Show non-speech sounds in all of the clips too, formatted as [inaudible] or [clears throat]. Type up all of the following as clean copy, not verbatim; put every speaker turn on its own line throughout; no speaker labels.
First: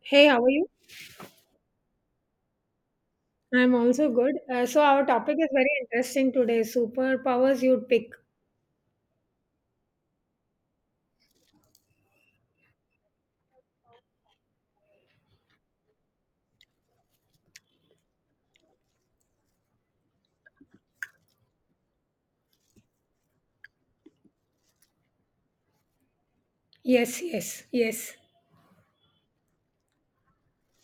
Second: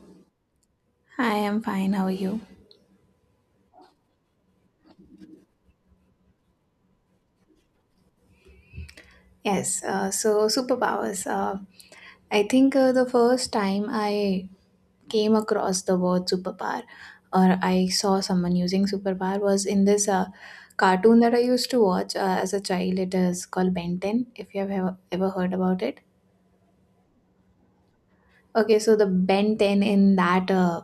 Hey, how are you?
Hi, I'm fine. How are you?
I'm also good. So, our topic is very interesting today. Superpowers you'd pick.
Yes, so superpowers. I think the first time I came across the word superpower or I saw someone using superpower was in this cartoon that I used to watch as a child. It is called Ben 10, if you have ever, ever heard about it.
Yes, yes, yes.
Okay, so the Ben 10 in that uh,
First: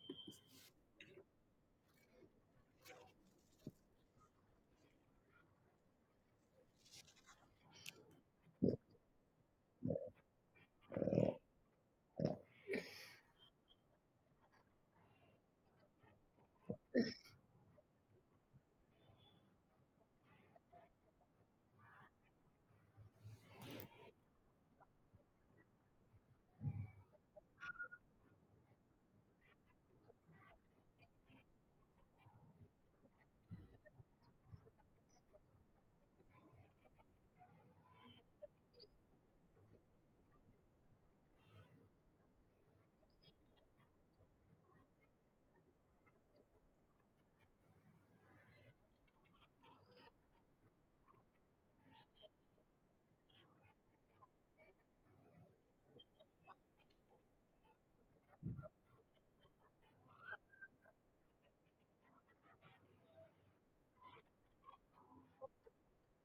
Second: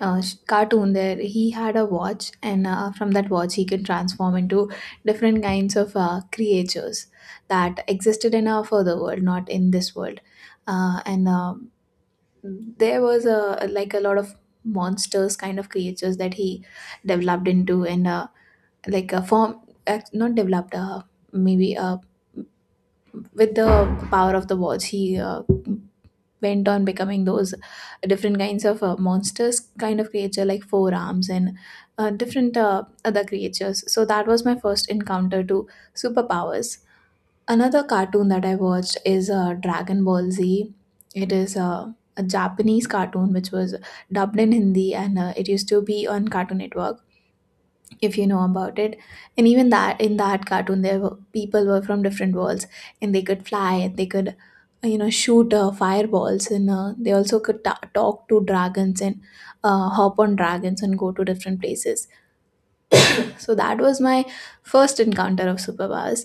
uh, sh- cartoon there he had a watch and from that watch he could transform into different kinds of creatures that existed in a further world, not in this world, and there was a, like, a lot of monsters kind of creatures that he developed into and like a form, not developed, maybe with the power of the watch he went on becoming those different kinds of monsters kind of creature, like four arms and different other creatures. So that was my first encounter to superpowers. Another cartoon that I watched is Dragon Ball Z. It is a Japanese cartoon which was dubbed in Hindi and it used to be on Cartoon Network, if you know about it. And even that, in that cartoon there were people, were from different worlds and they could fly and they could you know, shoot fireballs and they also could talk to dragons and hop on dragons and go to different places. So that was my first encounter of superpowers.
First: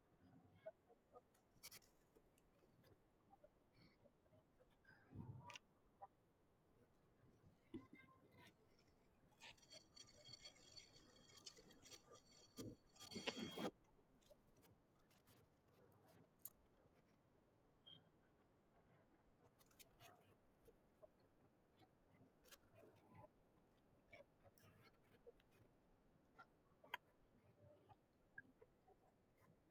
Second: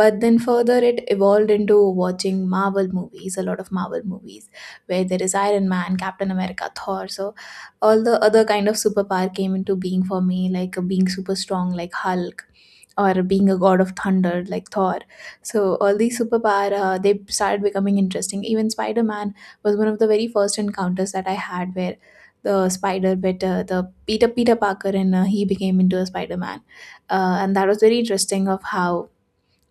But then further it evolved into watching Marvel movies, a lot of Marvel movies, where there is Iron Man, Captain America, Thor. So all the other kind of superpower came into being for me, like being super strong like Hulk, or being a god of thunder like Thor. So all these superpower, they started becoming interesting. Even Spider-Man was one of the very first encounters that I had, where the spider bit the Peter Parker and he became into a Spider Man, and that was very interesting of how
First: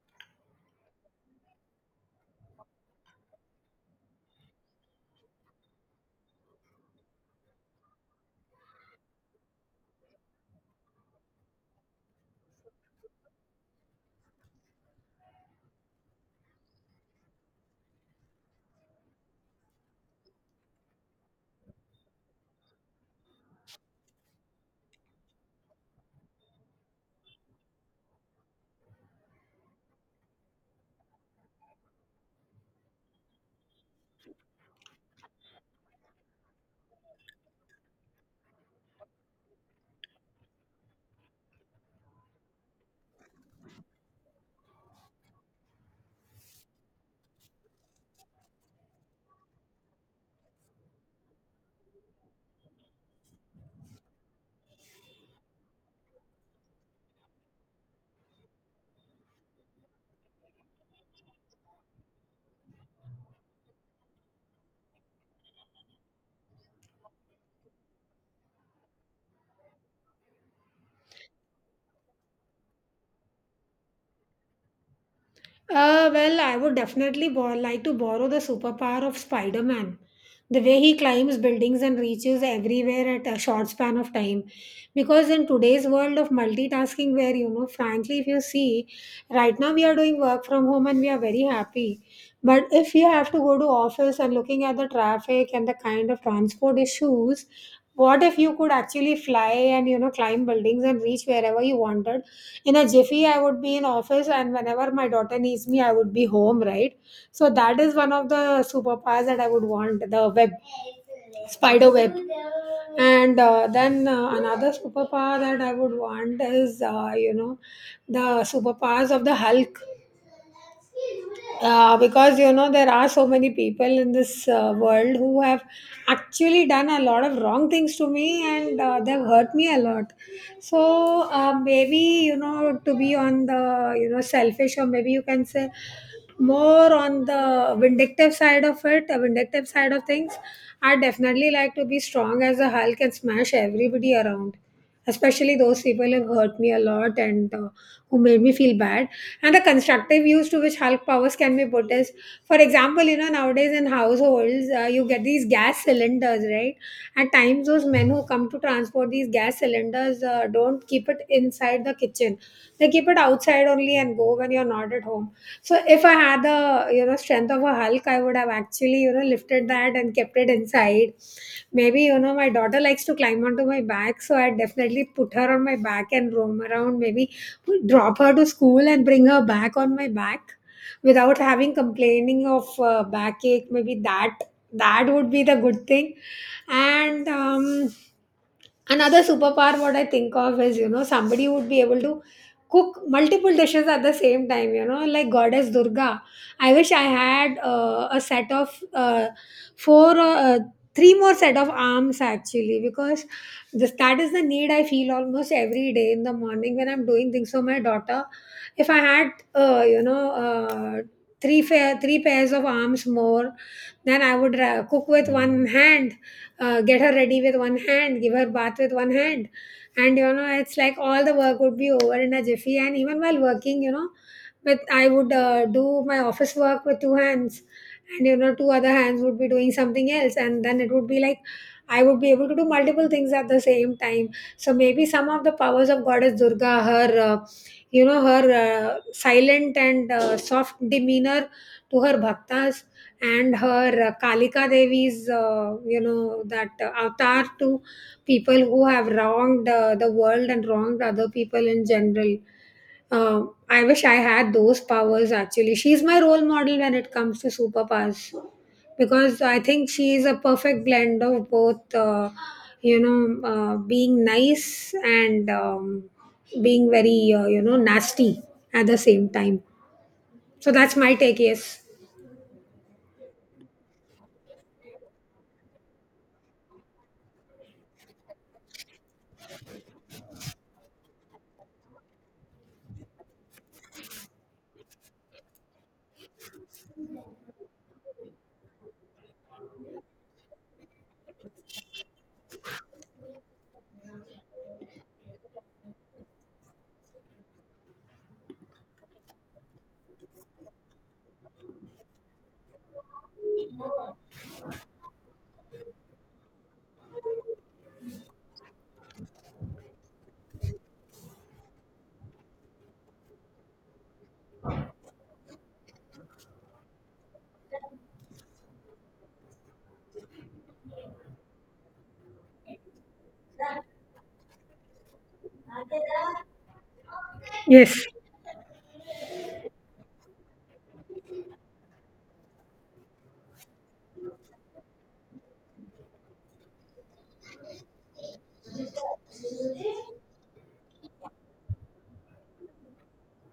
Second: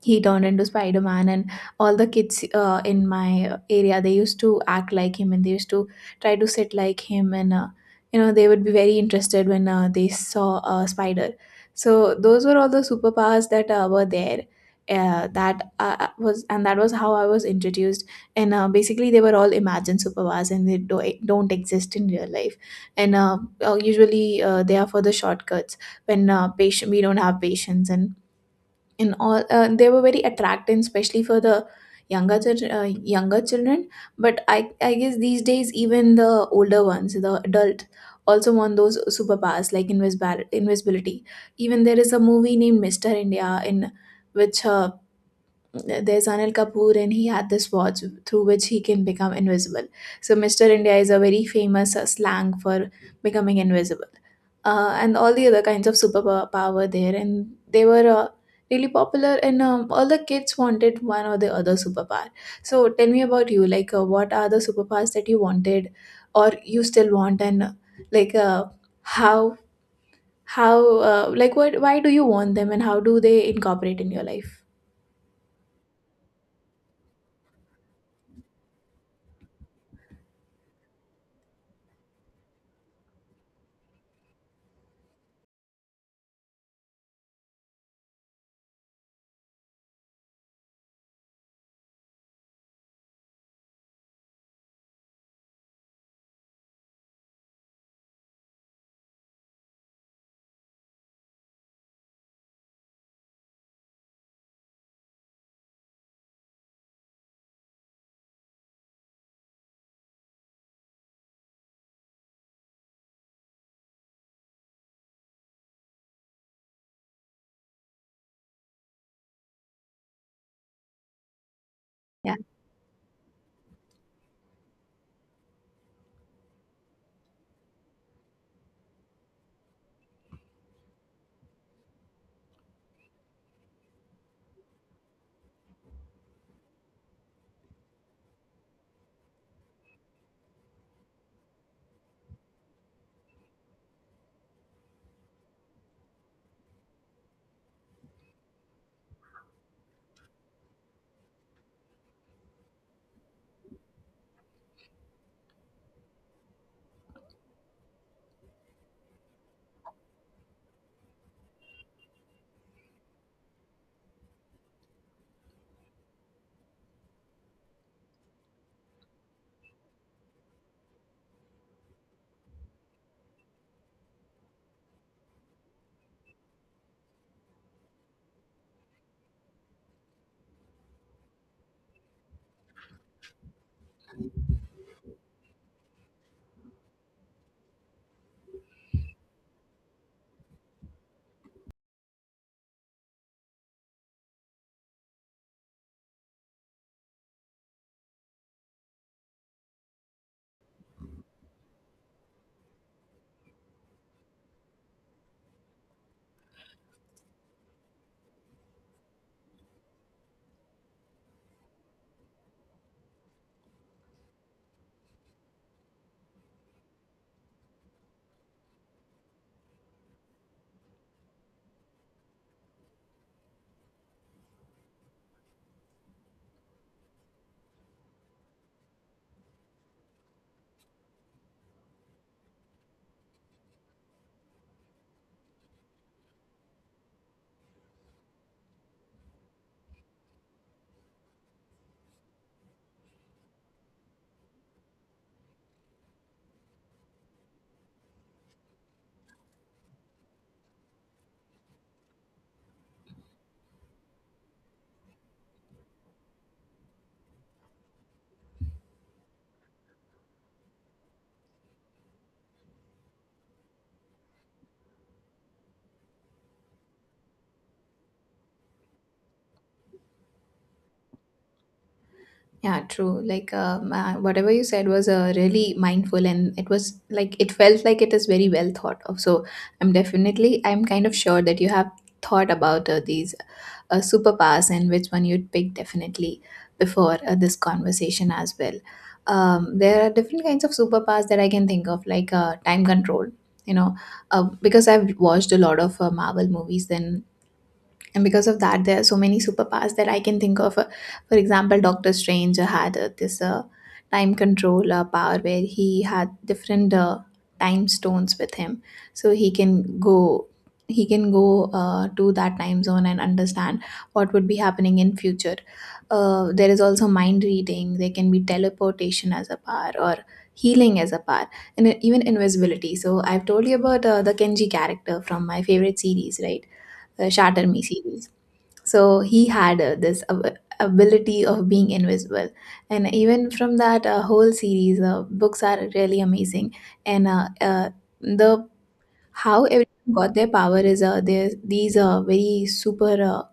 he turned into Spider-Man. And all the kids in my area, they used to act like him and they used to try to sit like him and you know, they would be very interested when they saw a spider. So those were all the superpowers that were there, that was, and that was how I was introduced. And basically they were all imagined superpowers and they don't exist in real life. And uh, uh, usually uh, they are for the shortcuts, when patient we don't have patience. And and all uh, they were very attractive, especially for the younger chil- uh, younger children. But I guess these days even the older ones, the adult, also want those superpowers, like invisibility. Even there is a movie named Mr. India, in which there's Anil Kapoor, and he had this watch through which he can become invisible. So, Mr. India is a very famous slang for becoming invisible, and all the other kinds of superpower there. And they were really popular, and all the kids wanted one or the other superpower. So, tell me about you. Like, what are the superpowers that you wanted, or you still want, and like, uh, how, how, like, what, why do you want them, and how do they incorporate in your life?
Well, I would definitely like to borrow the superpower of Spider Man. The way he climbs buildings and reaches everywhere at a short span of time. Because in today's world of multitasking, where, frankly, if you see, right now we are doing work from home and we are very happy. But if you have to go to office and looking at the traffic and the kind of transport issues, what if you could actually fly and, climb buildings and reach wherever you wanted? In a jiffy I would be in office, and whenever my daughter needs me I would be home, right? So that is one of the superpowers that I would want, the web, spider web. And then another superpower that I would want is the superpowers of the Hulk.
Yeah.
Because there are so many people in this world who have actually done a lot of wrong things to me, and they've hurt me a lot. So maybe, to be on the, selfish, or maybe you can say more on the vindictive side of it, a vindictive side of things, I definitely like to be strong as a Hulk and smash everybody around, especially those people who hurt me a lot and who made me feel bad. And the constructive use to which Hulk powers can be put is, for example, nowadays in households, you get these gas cylinders, right? At times, those men who come to transport these gas cylinders don't keep it inside the kitchen. They keep it outside only and go when you're not at home. So if I had the strength of a Hulk, I would have actually lifted that and kept it inside. Maybe my daughter likes to climb onto my back, so I definitely put her on my back and roam around. Maybe drop her to school and bring her back on my back without having complaining of backache. Maybe that would be the good thing. And another superpower what I think of is, somebody would be able to cook multiple dishes at the same time, like Goddess Durga. I wish I had a set of four or three more set of arms, actually, because this that is the need I feel almost every day in the morning when I'm doing things for my daughter. If I had uh, you know uh, three three pairs of arms more, then I would cook with one hand, get her ready with one hand, give her bath with one hand, and it's like all the work would be over in a jiffy. And even while working, with I would do my office work with two hands, and two other hands would be doing something else, and then it would be like I would be able to do multiple things at the same time. So maybe some of the powers of Goddess Durga, her her silent and soft demeanor to her bhaktas, and her Kalika Devi's that avatar to people who have wronged the world and wronged other people in general. I wish I had those powers, actually. She's my role model when it comes to superpowers because I think she is a perfect blend of both, being nice, and being very, nasty at the same time. So that's my take, yes.
Yeah, true. Like, whatever you said was really mindful, and it was like, it felt like it is very well thought of. So, I'm kind of sure that you have thought about these superpowers and which one you'd pick, definitely, before this conversation as well. There are different kinds of superpowers that I can think of, like time control. You know, because I've watched a lot of Marvel movies, then and because of that there are so many superpowers that I can think of. For example, Doctor Strange had this time control power, where he had different time stones with him, so he can go, he can go to that time zone and understand what would be happening in future. There is also mind reading, there can be teleportation as a power, or healing as a power, and even invisibility. So I've told you about the Kenji character from my favorite series, right, the Shatter Me
Yes.
series. So he had this ability of being invisible. And even from that whole series, books are really amazing. And The how everyone got their power is there's these very super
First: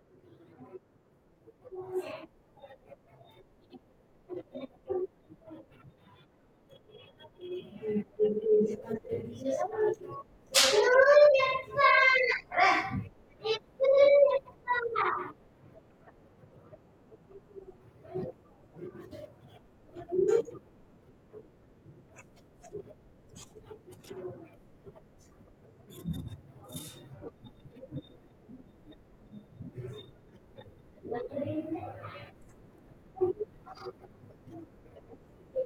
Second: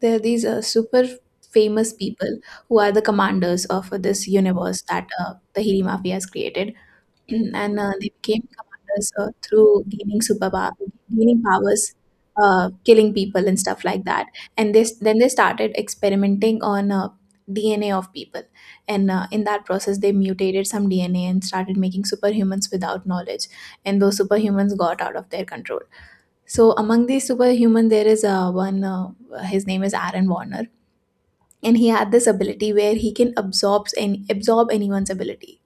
there are these super famous people who are the commanders of this universe that the Hiri Mafia has created. [clears throat] And they became commanders through gaining superpower, gaining powers, killing people and stuff like that. And this, then they started experimenting on DNA of people, and in that process they mutated some DNA and started making superhumans without knowledge, and those superhumans got out of their control. So among these superhuman, there is one. His name is Aaron Warner, and he had this ability where he can absorb anyone's ability.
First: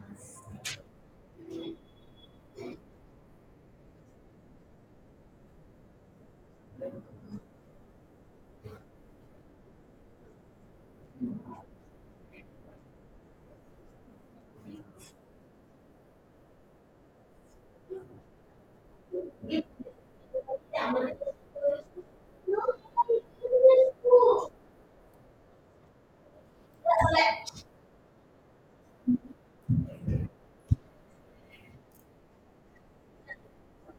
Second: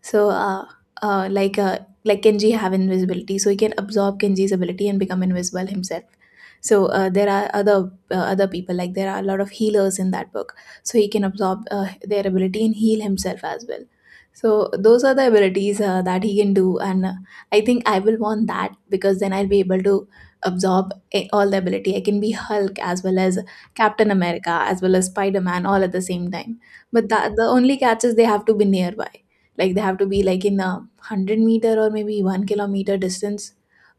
So, uh, like uh, like Kenji have invisibility, so he can absorb Kenji's ability and become invisible himself. So there are other people, like there are a lot of healers in that book, so he can absorb their ability and heal himself as well. So those are the abilities that he can do, and I think I will want that, because then I'll be able to absorb all the ability. I can be Hulk as well as Captain America as well as Spider Man all at the same time. But that, the only catch is they have to be nearby, like they have to be like in a 100 meter or maybe 1 kilometer distance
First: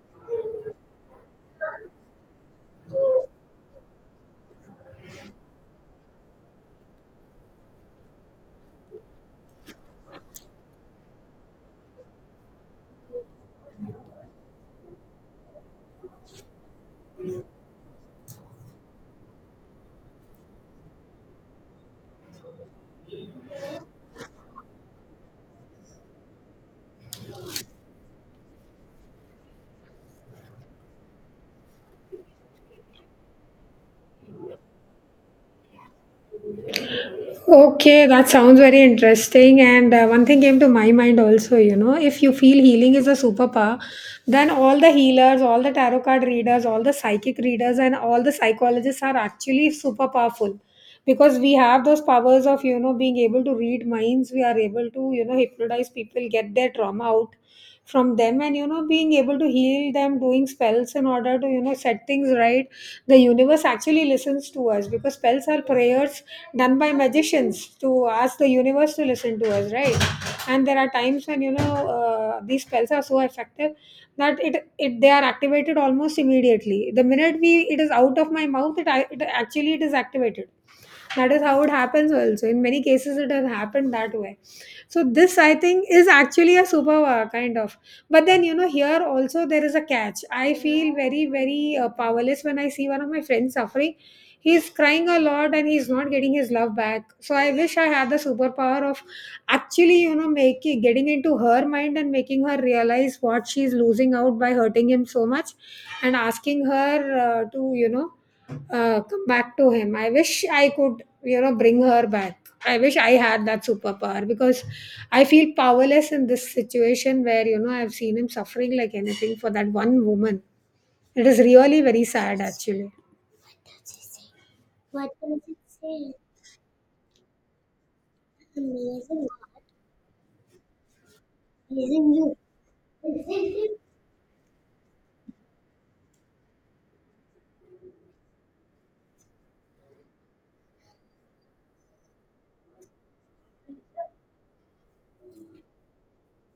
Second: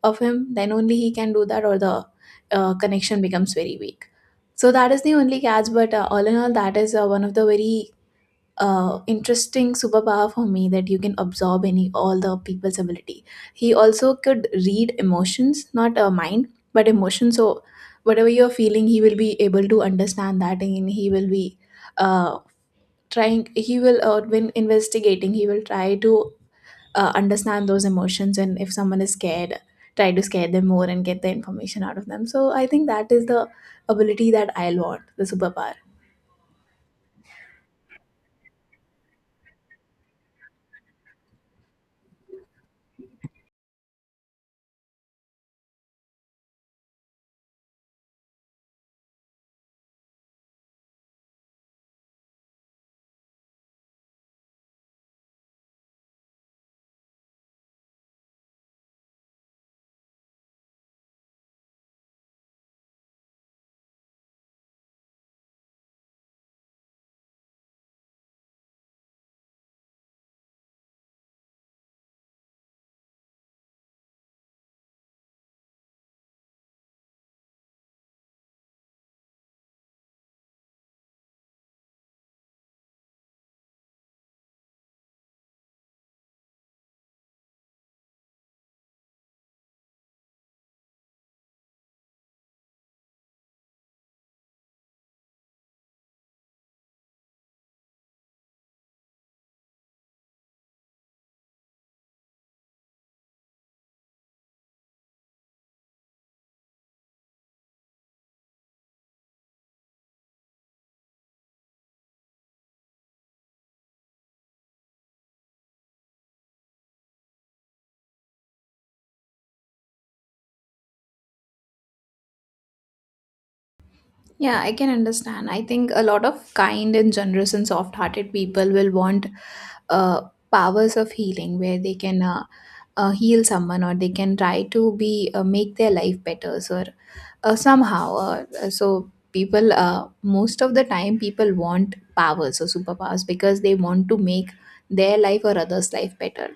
of him, then only he can do that, or the connection becomes very weak. So that is the only catch, but all in all, that is one of the very interesting superpower for me, that you can absorb any all the people's ability. He also could read emotions, not mind but emotion, so whatever you're feeling, he will be able to understand that, and he will be uh, trying he will when investigating, he will try to understand those emotions, and if someone is scared, try to scare them more and get the information out of them. So I think that is the ability that I'll want, the superpower.
Okay, that sounds very interesting. And one thing came to my mind also, if you feel healing is a superpower, then all the healers, all the tarot card readers, all the psychic readers, and all the psychologists are actually super powerful, because we have those powers of, being able to read minds. We are able to, hypnotize people, get their trauma out from them, and being able to heal them, doing spells in order to set things right. The universe actually listens to us, because spells are prayers done by magicians to ask the universe to listen to us, right? And there are times when these spells are so effective that it they are activated almost immediately, the minute we it is out of my mouth. It Actually it is activated. That is how it happens also. In many cases it has happened that way. So this I think is actually a superpower kind of. But then, here also there is a catch. I feel very, very powerless when I see one of my friends suffering. He's crying a lot and he's not getting his love back, so I wish I had the superpower of actually, making getting into her mind and making her realize what she's losing out by hurting him so much, and asking her, to come back to him. I wish I could, bring her back. I wish I had that superpower because I feel powerless in this situation where, I've seen him suffering like anything for that one woman. It is really very sad, actually.
Yeah, I can understand. I think a lot of kind and generous and soft hearted people will want uh, powers of healing, where they can heal someone, or they can try to be, make their life better. So somehow so people, most of the time people want powers or superpowers because they want to make their life or others life better,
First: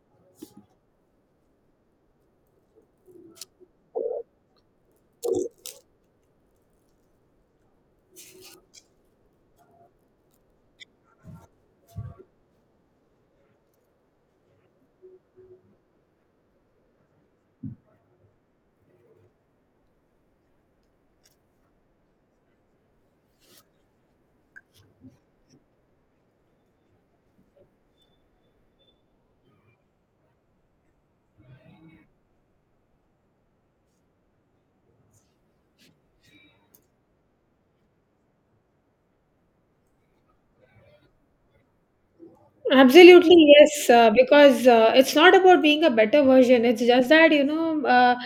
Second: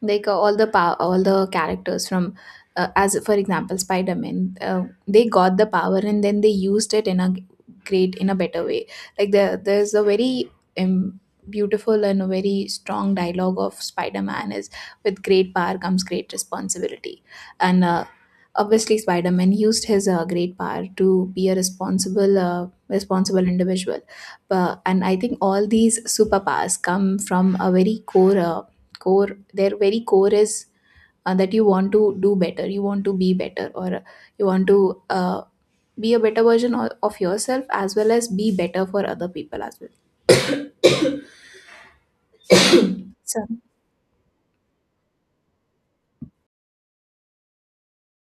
like all the characters from as for example Spider-Man, they got the power and then they used it in a great, in a better way. Like there's a very um, beautiful and a very strong dialogue of Spider-Man is, with great power comes great responsibility. And obviously Spider-Man used his great power to be a responsible individual. But, and I think all these superpowers come from a very core, their very core is that you want to do better, you want to be better, or you want to uh, be a better version of yourself, as well as be better for other people as well.
Absolutely,
So
yes, because it's not about being a better version. It's just that,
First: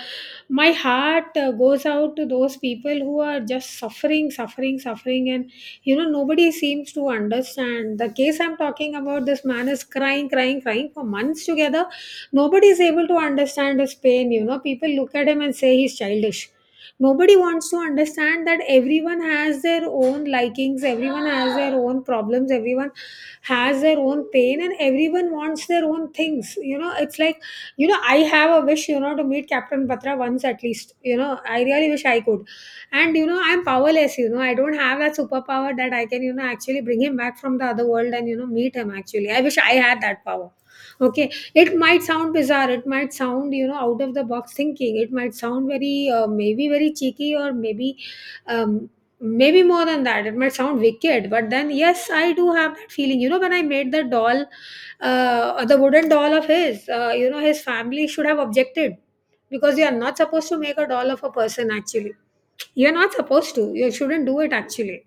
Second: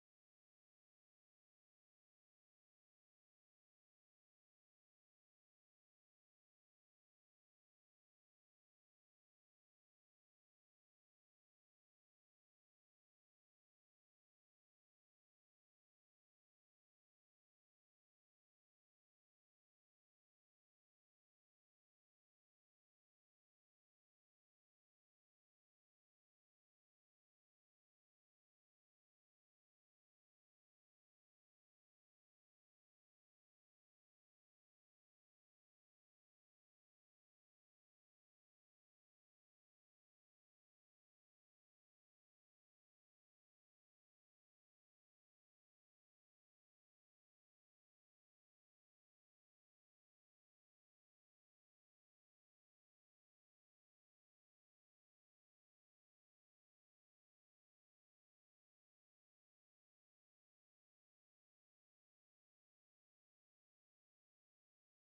my heart goes out to those people who are just suffering, suffering, suffering. And, nobody seems to understand. The case I'm talking about, this man is crying, crying, crying for months together. Nobody is able to understand his pain. People look at him and say he's childish. Nobody wants to understand that everyone has their own likings, everyone has their own problems, everyone has their own pain, and everyone wants their own things. It's like, I have a wish, to meet Captain Patra once at least. I really wish I could. And I'm powerless. I don't have that superpower that I can, actually bring him back from the other world and, meet him, actually. I wish I had that power. Okay, it might sound bizarre. It might sound, out of the box thinking. It might sound very, maybe very cheeky, or maybe, um, maybe more than that. It might sound wicked. But then, yes, I do have that feeling. When I made the doll, the wooden doll of his, his family should have objected because you are not supposed to make a doll of a person. Actually, you are not supposed to. You shouldn't do it. Actually,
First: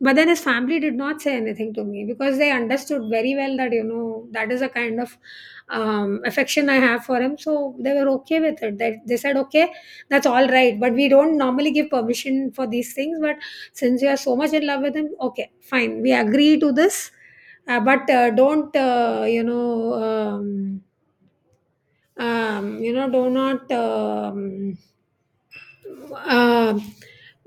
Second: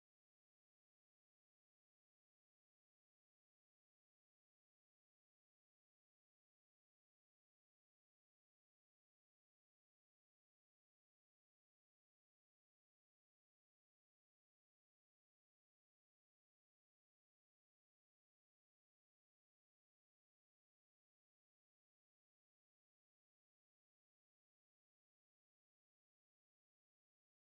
but then his family did not say anything to me because they understood very well that, that is a kind of affection I have for him. So they were okay with it. They said, okay, that's all right. But we don't normally give permission for these things. But since you are so much in love with him, okay, fine. We agree to this. But don't, do not. Uh,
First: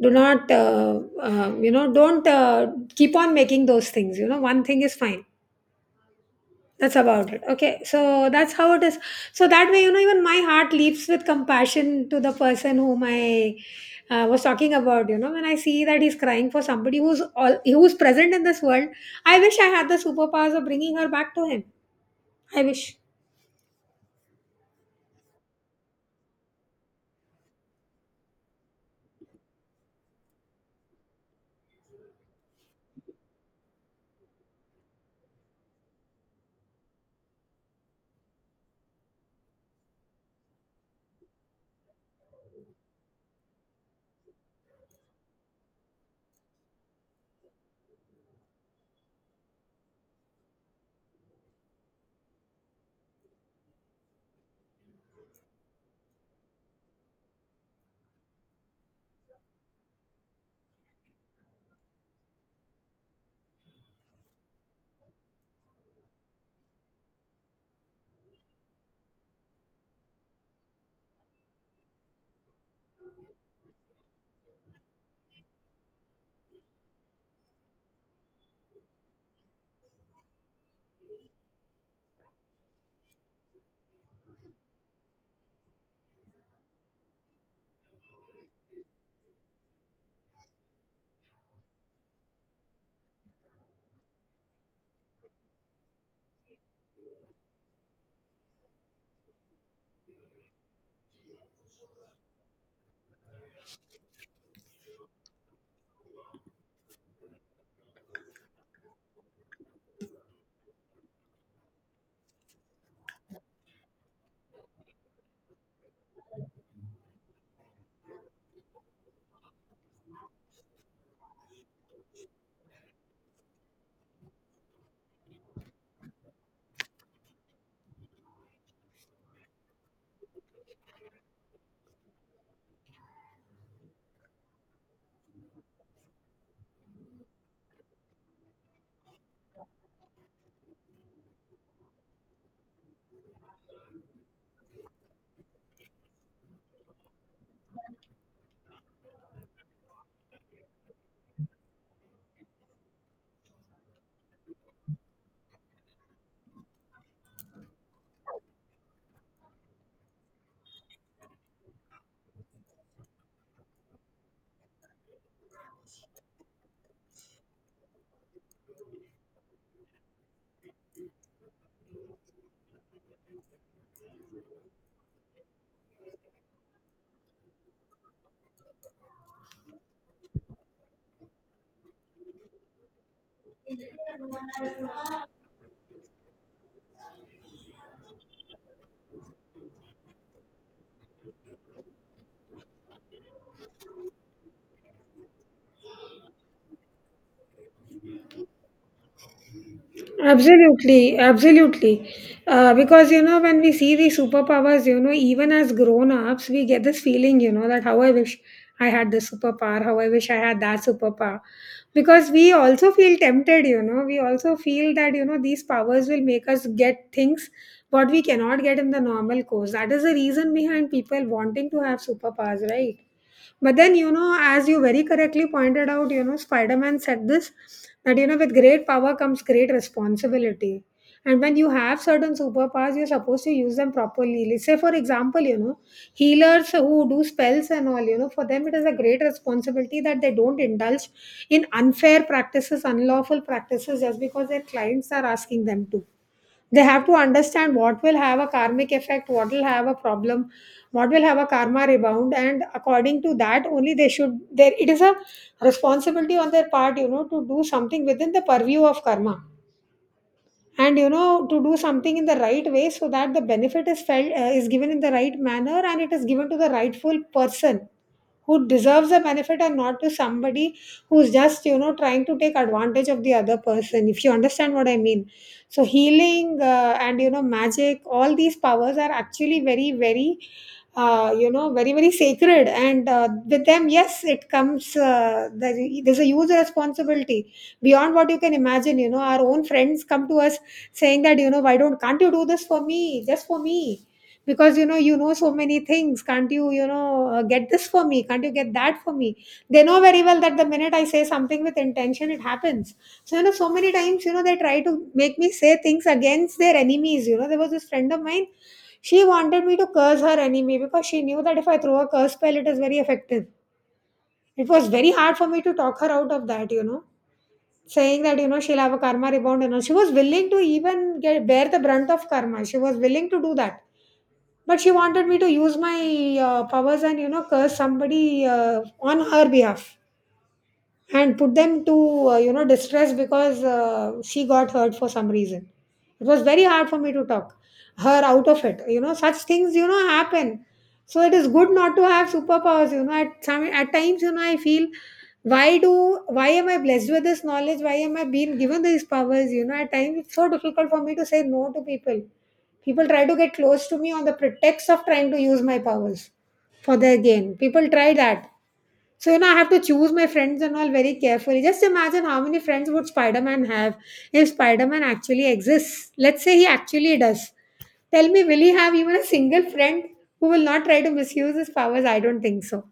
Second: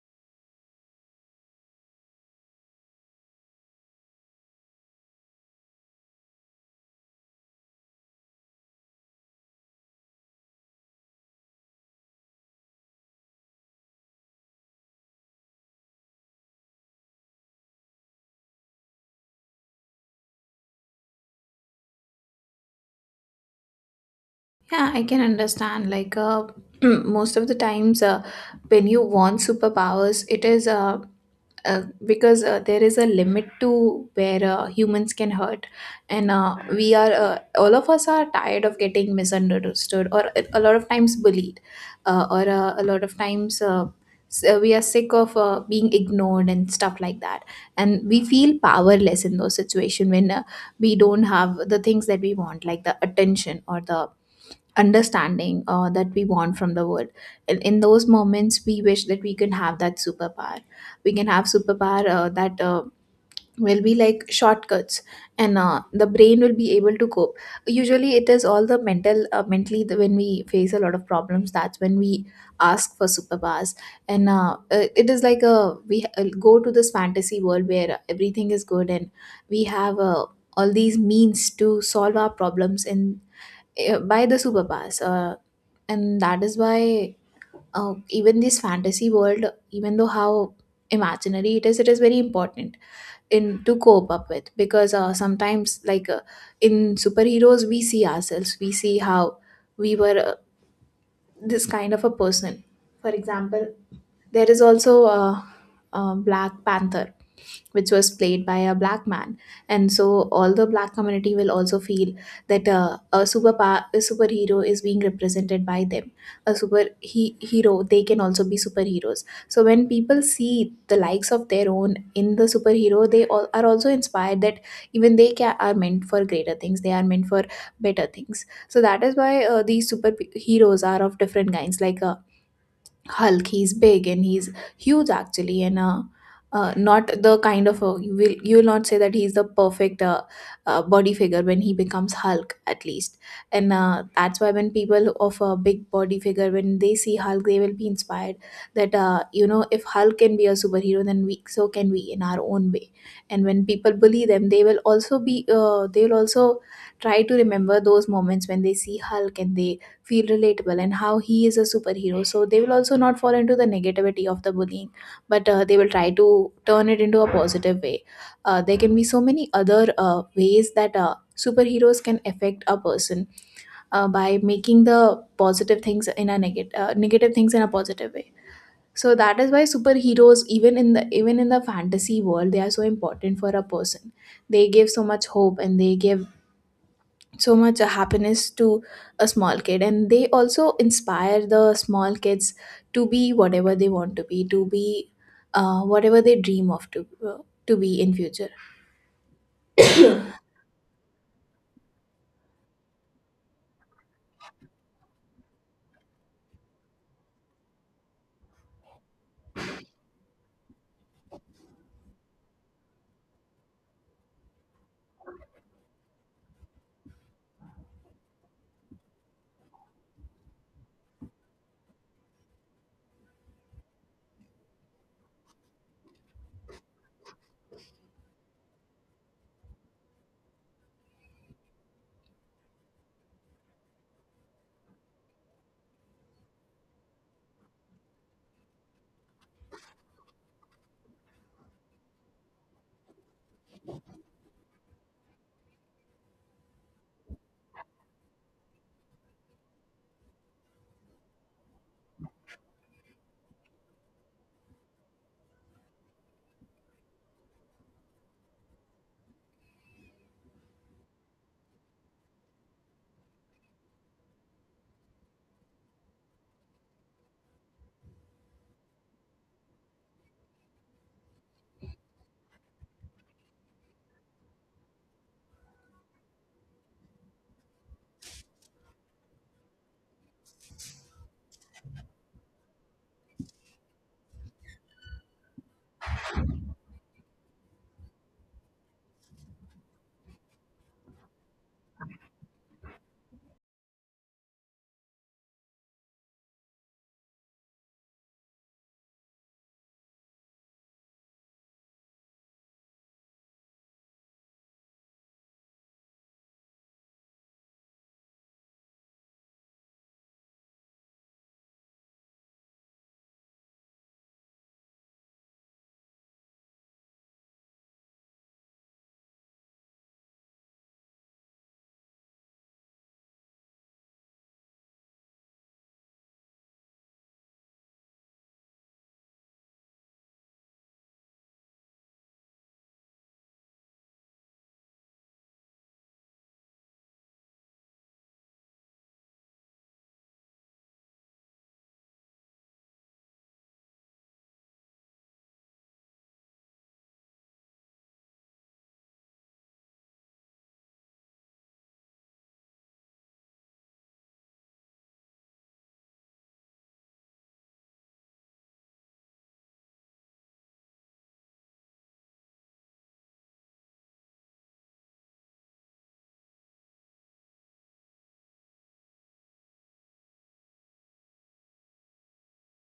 do not don't keep on making those things. One thing is fine. That's about it. Okay, so that's how it is. So that way, even my heart leaps with compassion to the person whom I was talking about. When I see that he's crying for somebody who's all who's present in this world, I wish I had the superpowers of bringing her back to him. I wish.
yeah, I can understand. Like, [clears throat] most of the times, when you want superpowers, it is because there is a limit to where humans can hurt, and we are all of us are tired of getting misunderstood, or a lot of times bullied, or a lot of times we are sick of being ignored and stuff like that. And we feel powerless in those situations when we don't have the things that we want, like the attention or the understanding that we want from the world. In those moments we wish that we can have that superpower. We can have superpower that will be like shortcuts, and the brain will be able to cope. Usually it is all the mental, mentally, the, when we face a lot of problems, that's when we ask for superpowers. And it is like a, we go to this fantasy world where everything is good and we have all these means to solve our problems and by the superpowers and that is why even this fantasy world, even though how imaginary it is, it is very important in to cope up with, because sometimes in superheroes we see ourselves, we see how we were this kind of a person. For example, there is also a Black Panther, which was played by a black man, and so all the black community will also feel that a superhero is being represented by them. A hero, they can also be superheroes. So when people see the likes of their own in the superhero, they all are also inspired that even they are meant for greater things. They are meant for better things. So that is why these superheroes are of different kinds, like. Hulk. He's big and he's huge actually, and not the kind of you will not say that he's the perfect body figure when he becomes Hulk at least, and that's why when people of a big body figure, when they see Hulk, they will be inspired that you know, if Hulk can be a superhero, then we so can we in our own way. And when people bully them, they will also be they will also try to remember those moments when they see Hulk and they feel relatable and how he is a superhero. So they will also not fall into the negativity of the bullying, but they will try to turn it into a positive way. There can be so many other ways that superheroes can affect a person, by making the positive things in a negative things in a positive way. So that is why superheroes, even in the fantasy world, they are so important for a person. They give so much hope and they give so much happiness to a small kid, and they also inspire the small kids to be whatever they want to be whatever they dream of to be in future.
Absolutely, absolutely. Because, when we see these superpowers, even as grown ups, we get this feeling, that how I wish I had this superpower, how I wish I had that superpower. Because we also feel tempted, we also feel that, these powers will make us get things what we cannot get in the normal course. That is the reason behind people wanting to have superpowers, right? But then, as you very correctly pointed out, Spider Man said this that, with great power comes great responsibility. And when you have certain superpowers, you're supposed to use them properly. Let's say, for example, healers who do spells and all, for them it is a great responsibility that they don't indulge in unfair practices, unlawful practices just because their clients are asking them to. They have to understand what will have a karmic effect, what will have a problem, what will have a karma rebound, and according to that only they should. There it is a responsibility on their part, to do something within the purview of karma, and to do something in the right way so that the benefit is felt is given in the right manner and it is given to the rightful person who deserves a benefit and not to somebody who's just. Trying to take advantage of the other person, if you understand what I mean. So healing and magic, all these powers are actually very very very sacred, and with them, yes, it comes there's a huge responsibility beyond what you can imagine. You know, our own friends come to us saying that, you know why don't can't you do this for me, just for me, because you know so many things, can't you, you know get this for me, can't you get that for me? They know very well that the minute I say something with intention, it happens. So, so many times, they try to make me say things against their enemies. You know, there was this friend of mine, she wanted me to curse her enemy because she knew that if I throw a curse spell, it is very effective. It was very hard for me to talk her out of that, you know, saying that, she'll have a karma rebound and all. She was willing to even get bear the brunt of karma. She was willing to do that, but she wanted me to use my powers and, curse somebody on her behalf and put them to, distress, because she got hurt for some reason. It was very hard for me to talk her out of it. You know, such things, happen. So it is good not to have superpowers. You know, at times, I feel, why am I blessed with this knowledge? Why am I being given these powers? You know, at times it's so difficult for me to say no to people. People try to get close to me on the pretext of trying to use my powers for their gain. People try that. So, I have to choose my friends and all very carefully. Just imagine how many friends would Spider Man have if Spider Man actually exists. Let's say he actually does. Tell me, will he have even a single friend who will not try to misuse his powers? I don't think so.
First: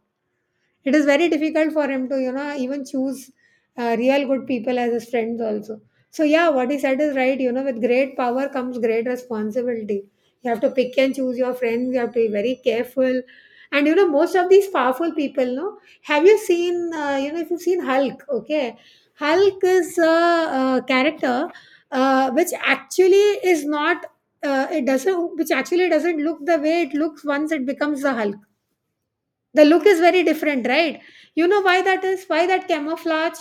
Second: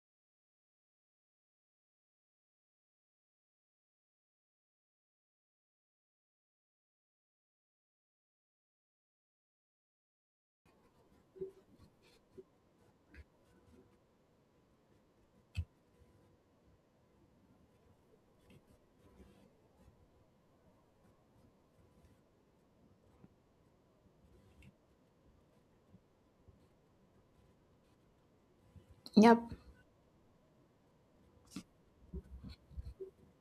It is very difficult for him to, even choose real good people as his friends also. So yeah, what he said is right. You know, with great power comes great responsibility. You have to pick and choose your friends. You have to be very careful. And most of these powerful people, no. Have you seen? If you've seen Hulk, okay, Hulk is a, character which actually is not. It doesn't, Which actually doesn't look the way it looks once it becomes the Hulk.
Yeah.
The look is very different, right? You know why that is, why that camouflage?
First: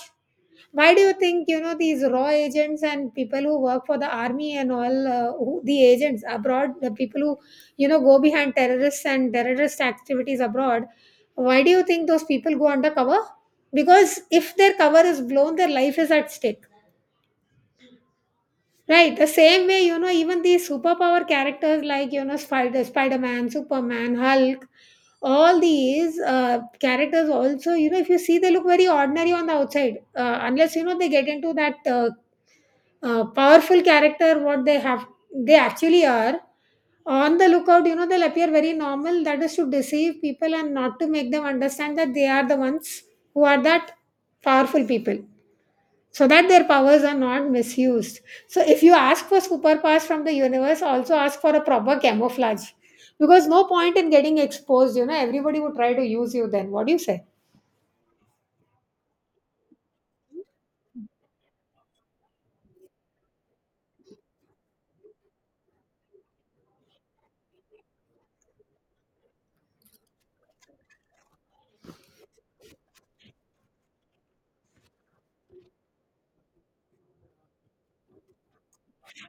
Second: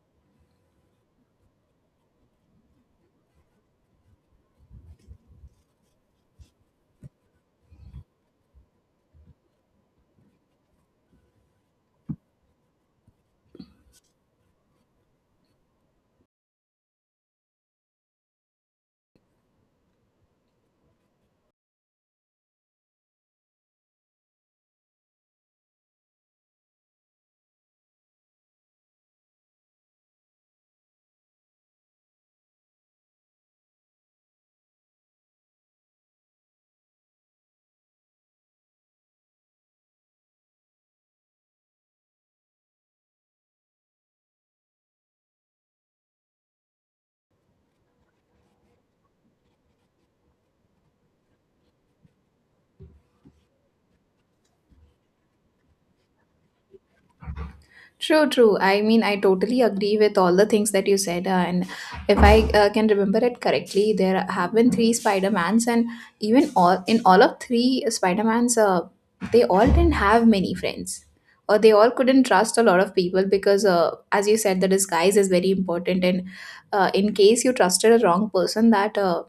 Why do you think, these raw agents and people who work for the army and all, the agents abroad, the people who, go behind terrorists and terrorist activities abroad, why do you think those people go undercover? Because if their cover is blown, their life is at stake. Right. The same way, even these superpower characters like, Spider-Man, Superman, Hulk, all these characters also, if you see, they look very ordinary on the outside, unless they get into that powerful character what they have, they actually are. On the lookout, they'll appear very normal. That is to deceive people and not to make them understand that they are the ones who are that powerful people, so that their powers are not misused. So if you ask for superpowers from the universe, also ask for a proper camouflage, because no point in getting exposed. You know, everybody would try to use you. Then what do you say?
True, true. I mean, I totally agree with all the things that you said. And if I can remember it correctly, there have been three Spider-Mans, and even all in all of three Spider-Mans, they all didn't have many friends, or they all couldn't trust a lot of people because, as you said, the disguise is very important. And in case you trusted a wrong person, that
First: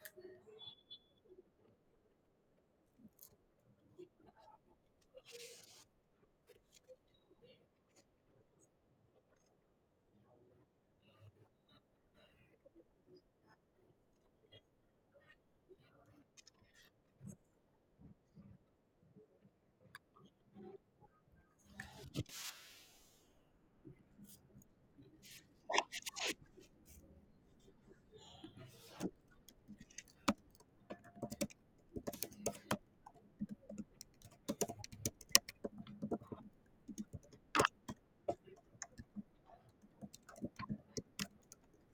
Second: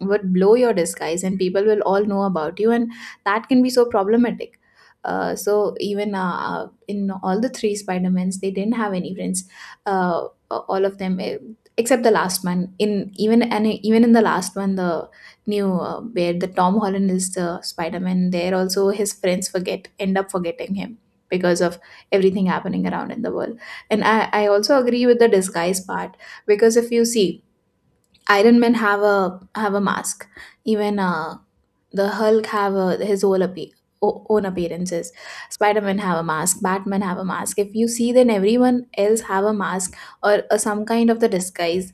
would blow your disguise and people will all know about you, and that can be so problematic. Uh, so even in all the three spider-mans they didn't have any friends, uh, all of them, except the last one. In even and even in the last one, the new where the tom holland is the spider-man, there also his friends forget end up forgetting him because of everything happening around in the world. I also agree with the disguise part, because if you see, Iron Man have a mask. Even the Hulk have his o- own appearances. Spider Man have a mask. Batman have a mask. If you see, then everyone else have a mask or some kind of the disguise,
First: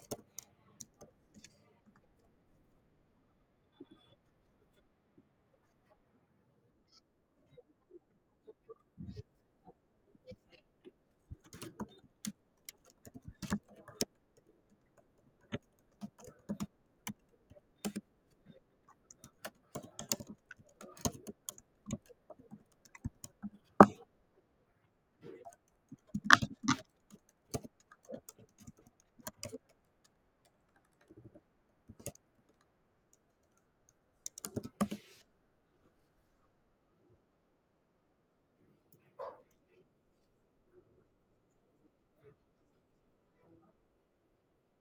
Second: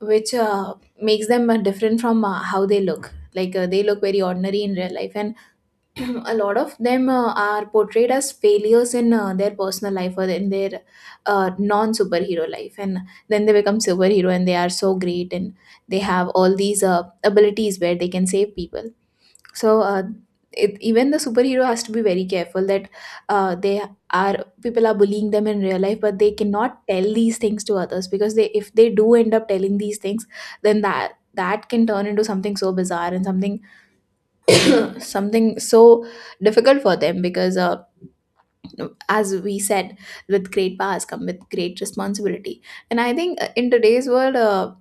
which makes them different from how they look. Like they look very ordinary in real life, and [clears throat] a lot of them are portrayed as failures in their personal life or in their non superhero life, and then they become superhero and they are so great and they have all these abilities where they can save people. so uh, Even the superhero has to be very careful that they are people are bullying them in real life, but they cannot tell these things to others, because they if they do end up telling these things, then that can turn into something so bizarre and something [coughs] [clears throat] something so difficult for them, because as we said, with great powers come with great responsibility. And I think in today's world,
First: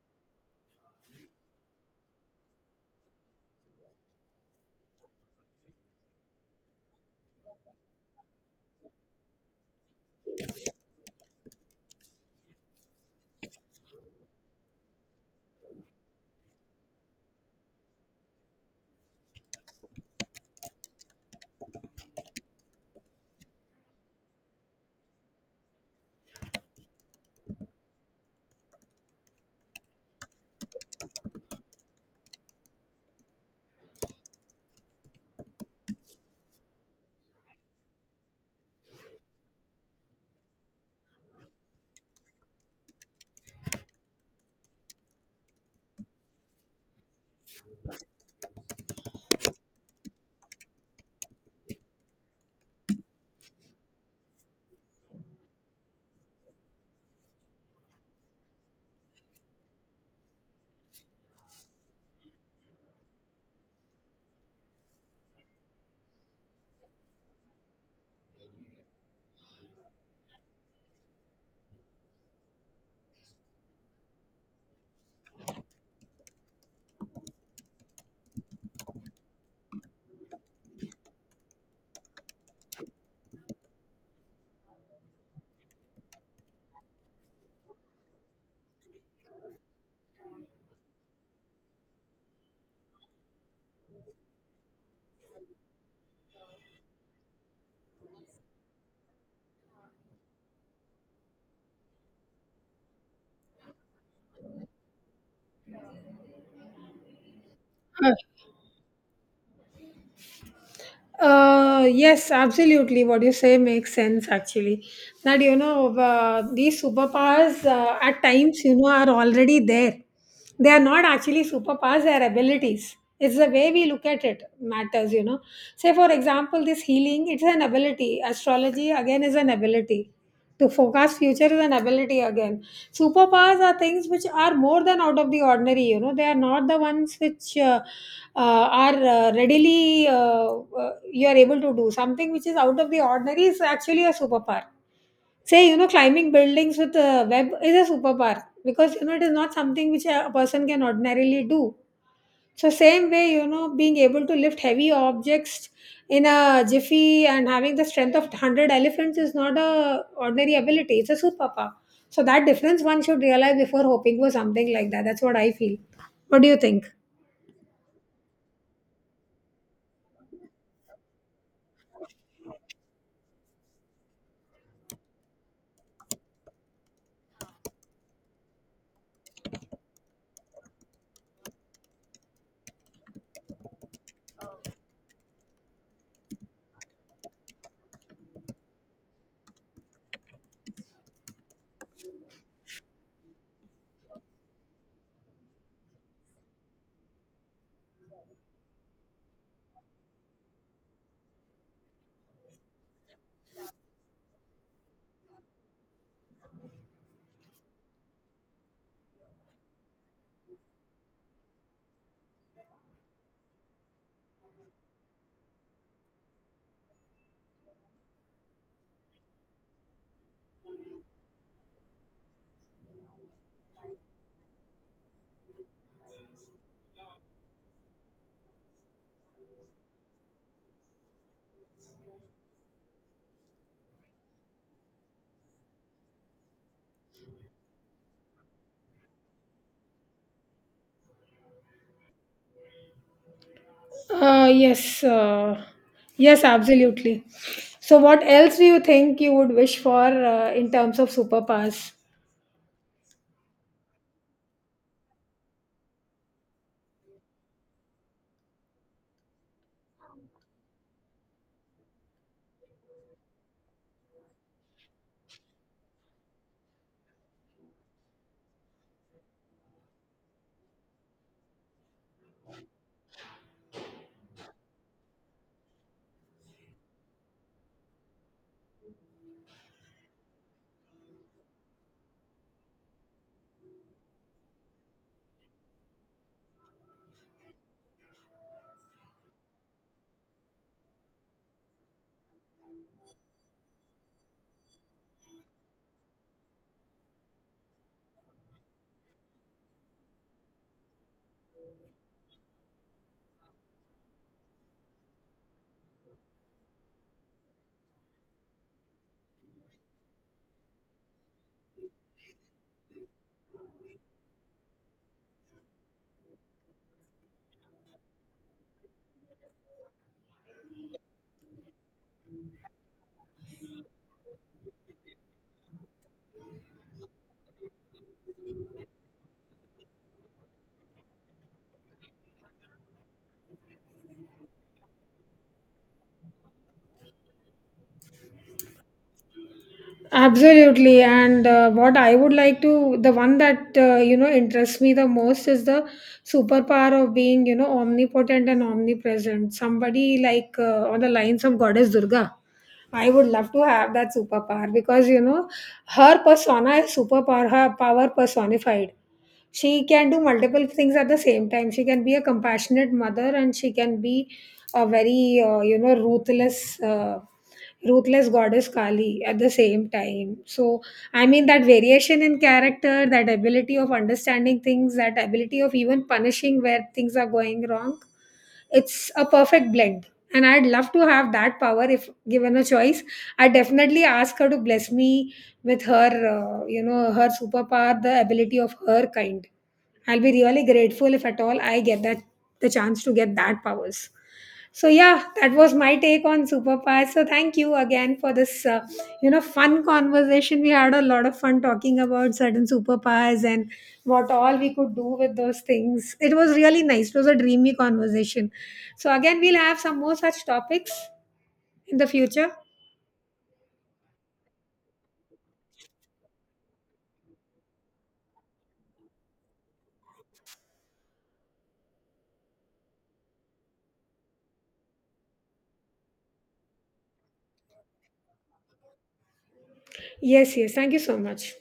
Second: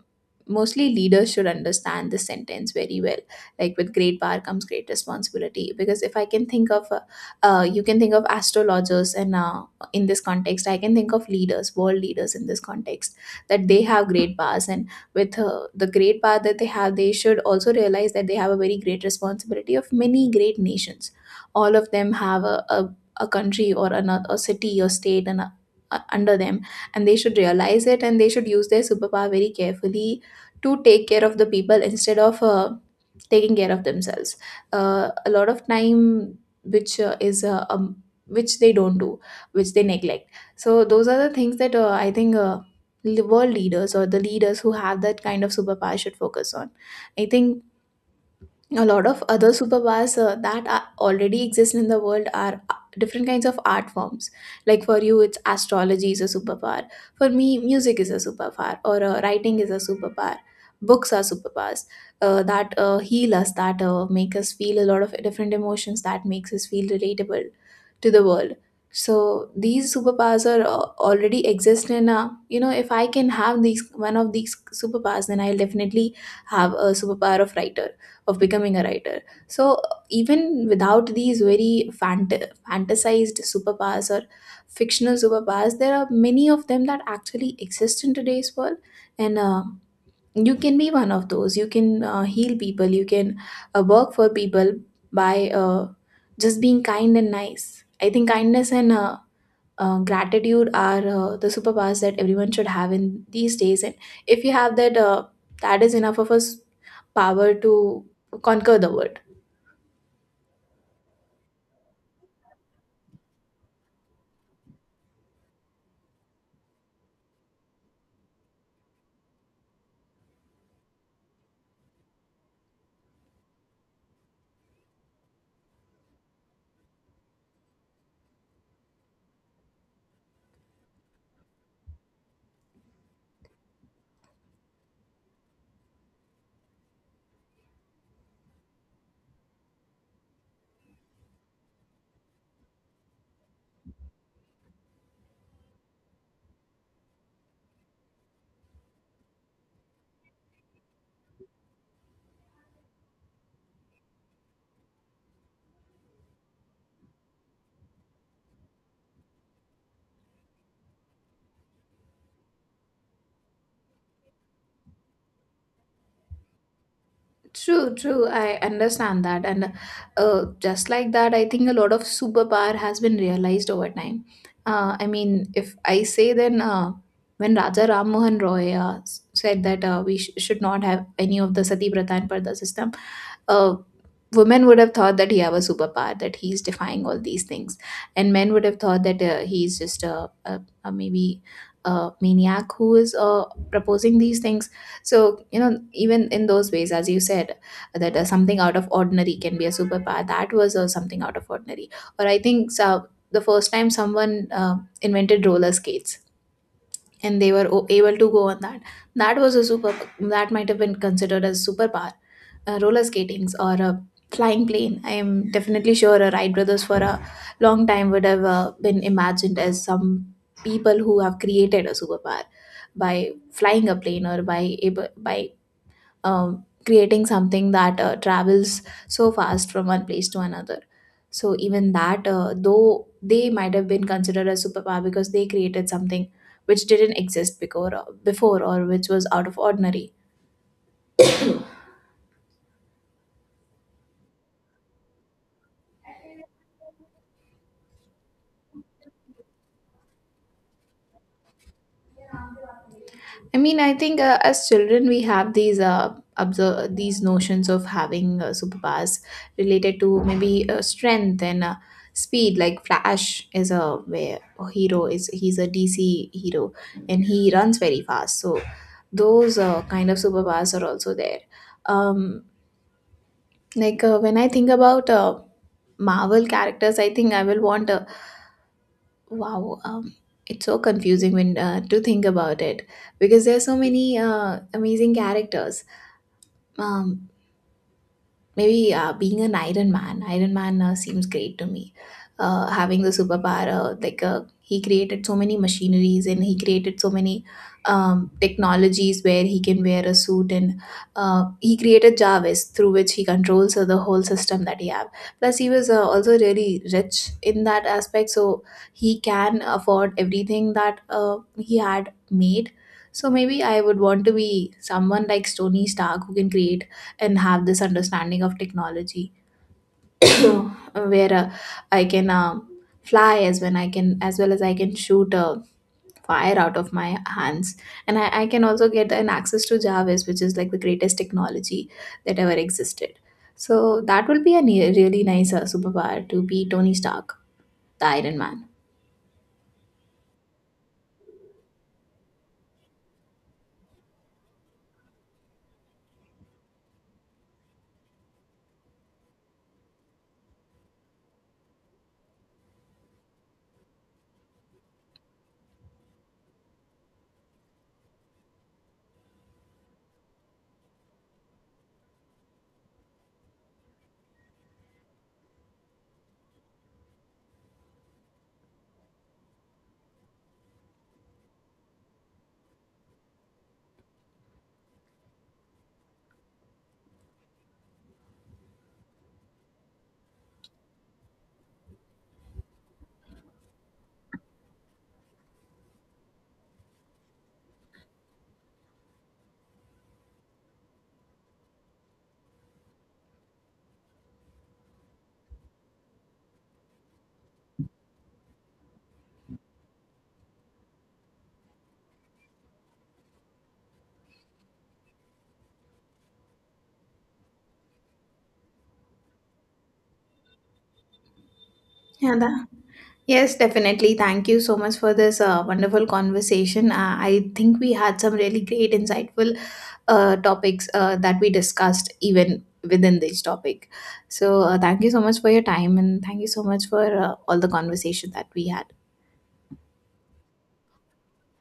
mostly leaders should understand this sentence very well, like, with great power comes great responsibility. Because if I can think of you can think of astrologers, and in this context I can think of leaders world leaders in this context, that they have great powers, and with the great power that they have, they should also realize that they have a very great responsibility of many great nations. All of them have a country or another, a city or state, and under them, and they should realize it, and they should use their superpower very carefully to take care of the people, instead of taking care of themselves a lot of time, which is which they don't do, which they neglect. So those are the things that I think, world leaders or the leaders who have that kind of superpower should focus on. I think a lot of other superpowers that are already exist in the world are different kinds of art forms. Like for you it's astrology is a superpower, for me music is a superpower, or writing is a superpower, books are superpowers that heal us, that make us feel a lot of different emotions, that makes us feel relatable to the world. So these superpowers are already exist in, you know, if I can have these one of these superpowers, then I'll definitely have a superpower of writer of becoming a writer. So even without these fantasized superpowers or fictional superpowers, there are many of them that actually exist in today's world, and you can be one of those. You can heal people. You can work for people by just being kind and nice. I think kindness and gratitude are the superpowers that everyone should have in these days, and if you have that, that is enough of us power to conquer the world.
Yes, absolutely. What you say makes sense, actually. That, these superpowers at times, are already there. They are not actually superpowers, they are abilities. It's the way we look at it matters, you know. Say, for example, this healing, it's an ability. Astrology, again, is an ability. To forecast future is an ability again. Superpowers are things which are more than out of the ordinary. You know, they are not the ones which are readily you are able to do. Something which is out of the ordinary is actually a superpower. Say, climbing buildings with a web is a superpower because you know it is not something which a person can ordinarily do. So same way, being able to lift heavy objects in a jiffy and having the strength of 100 elephants is not a ordinary ability. It's a superpower. So that difference one should realize before hoping for something like that. That's what I feel. What do you think?
True, true. I understand that. And just like that, I think a lot of superpower has been realized over time. I mean, if I say then, when Raja Ram Mohan Roy said that we should not have any of the sati pratha and pardha system, uh, women would have thought that he have a superpower, that he's defying all these things. And men would have thought that he's just a maybe a maniac who is proposing these things. So you know, even in those ways, as you said, that something out of ordinary can be a superpower. That was something out of ordinary. Or I think so, the first time someone invented roller skates and they were able to go on that, that was a super that might have been considered as superpower. Roller skatings, or a flying plane, I am definitely sure a wright brothers for a long time would have been imagined as some people who have created a superpower, by flying a plane, or by able, by creating something that travels so fast from one place to another. So even that, though they might have been considered a superpower because they created something which didn't exist before, or which was out of ordinary.
Uh, yes, uh, yes, absolutely. So what else do you think you would wish for in terms of superpowers?
I mean, I think as children we have these observe these notions of having superpowers related to maybe strength and speed. Like Flash is a hero. Is He's a DC hero and he runs very fast. So those kind of superpowers are also there. Um, like when I think about Marvel characters, I think I will want a wow. It's so confusing when to think about it, because there are so many amazing characters. um, Maybe being an Iron Man. Iron Man seems great to me. Having the superpower, he created so many machineries and he created so many technologies where he can wear a suit, and he created Jarvis through which he controls the whole system that he have. Plus, he was also really rich in that aspect, so he can afford everything that he had made. So maybe I would want to be someone like Tony Stark who can create and have this understanding of technology. [clears throat] [coughs] So where I can fly as when I can as well as I can shoot fire out of my hands, and I can also get an access to jarvis, which is like the greatest technology that ever existed. So that will be a really nice superpower, to be tony stark, the iron man.
Absolutely, and what I would like to, the one that interests me the most is the superpower of being omnipotent and omnipresent. Somebody like on the lines of Goddess Durga. I would love to have that superpower because her persona is superpower, her power personified. She can do multiple things at the same time. She can be a compassionate mother and she can be a very ruthless Goddess Kali at the same time. So I mean, that variation in character, that ability of understanding things, that ability of even punishing where things are going wrong, it's a perfect blend. And I'd love to have that power if given a choice. I definitely ask her to bless me with her, her superpower, the ability of her kind. I'll be really grateful if at all I get that the chance to get that powers. So yeah, that was my take on superpowers. So thank you again for this, fun conversation. We had a lot of fun talking about certain superpowers and what all we could do with those things. It was really nice. It was a dreamy conversation. So again, we'll have some more such topics in the
yeah,
future.
that- yes, definitely. Thank you so much for this wonderful conversation. I think we had some really great, insightful topics that we discussed even within this topic. So, thank you so much for your time, and thank you so much for all the conversation that we had.
Yes, yes. Thank you so much.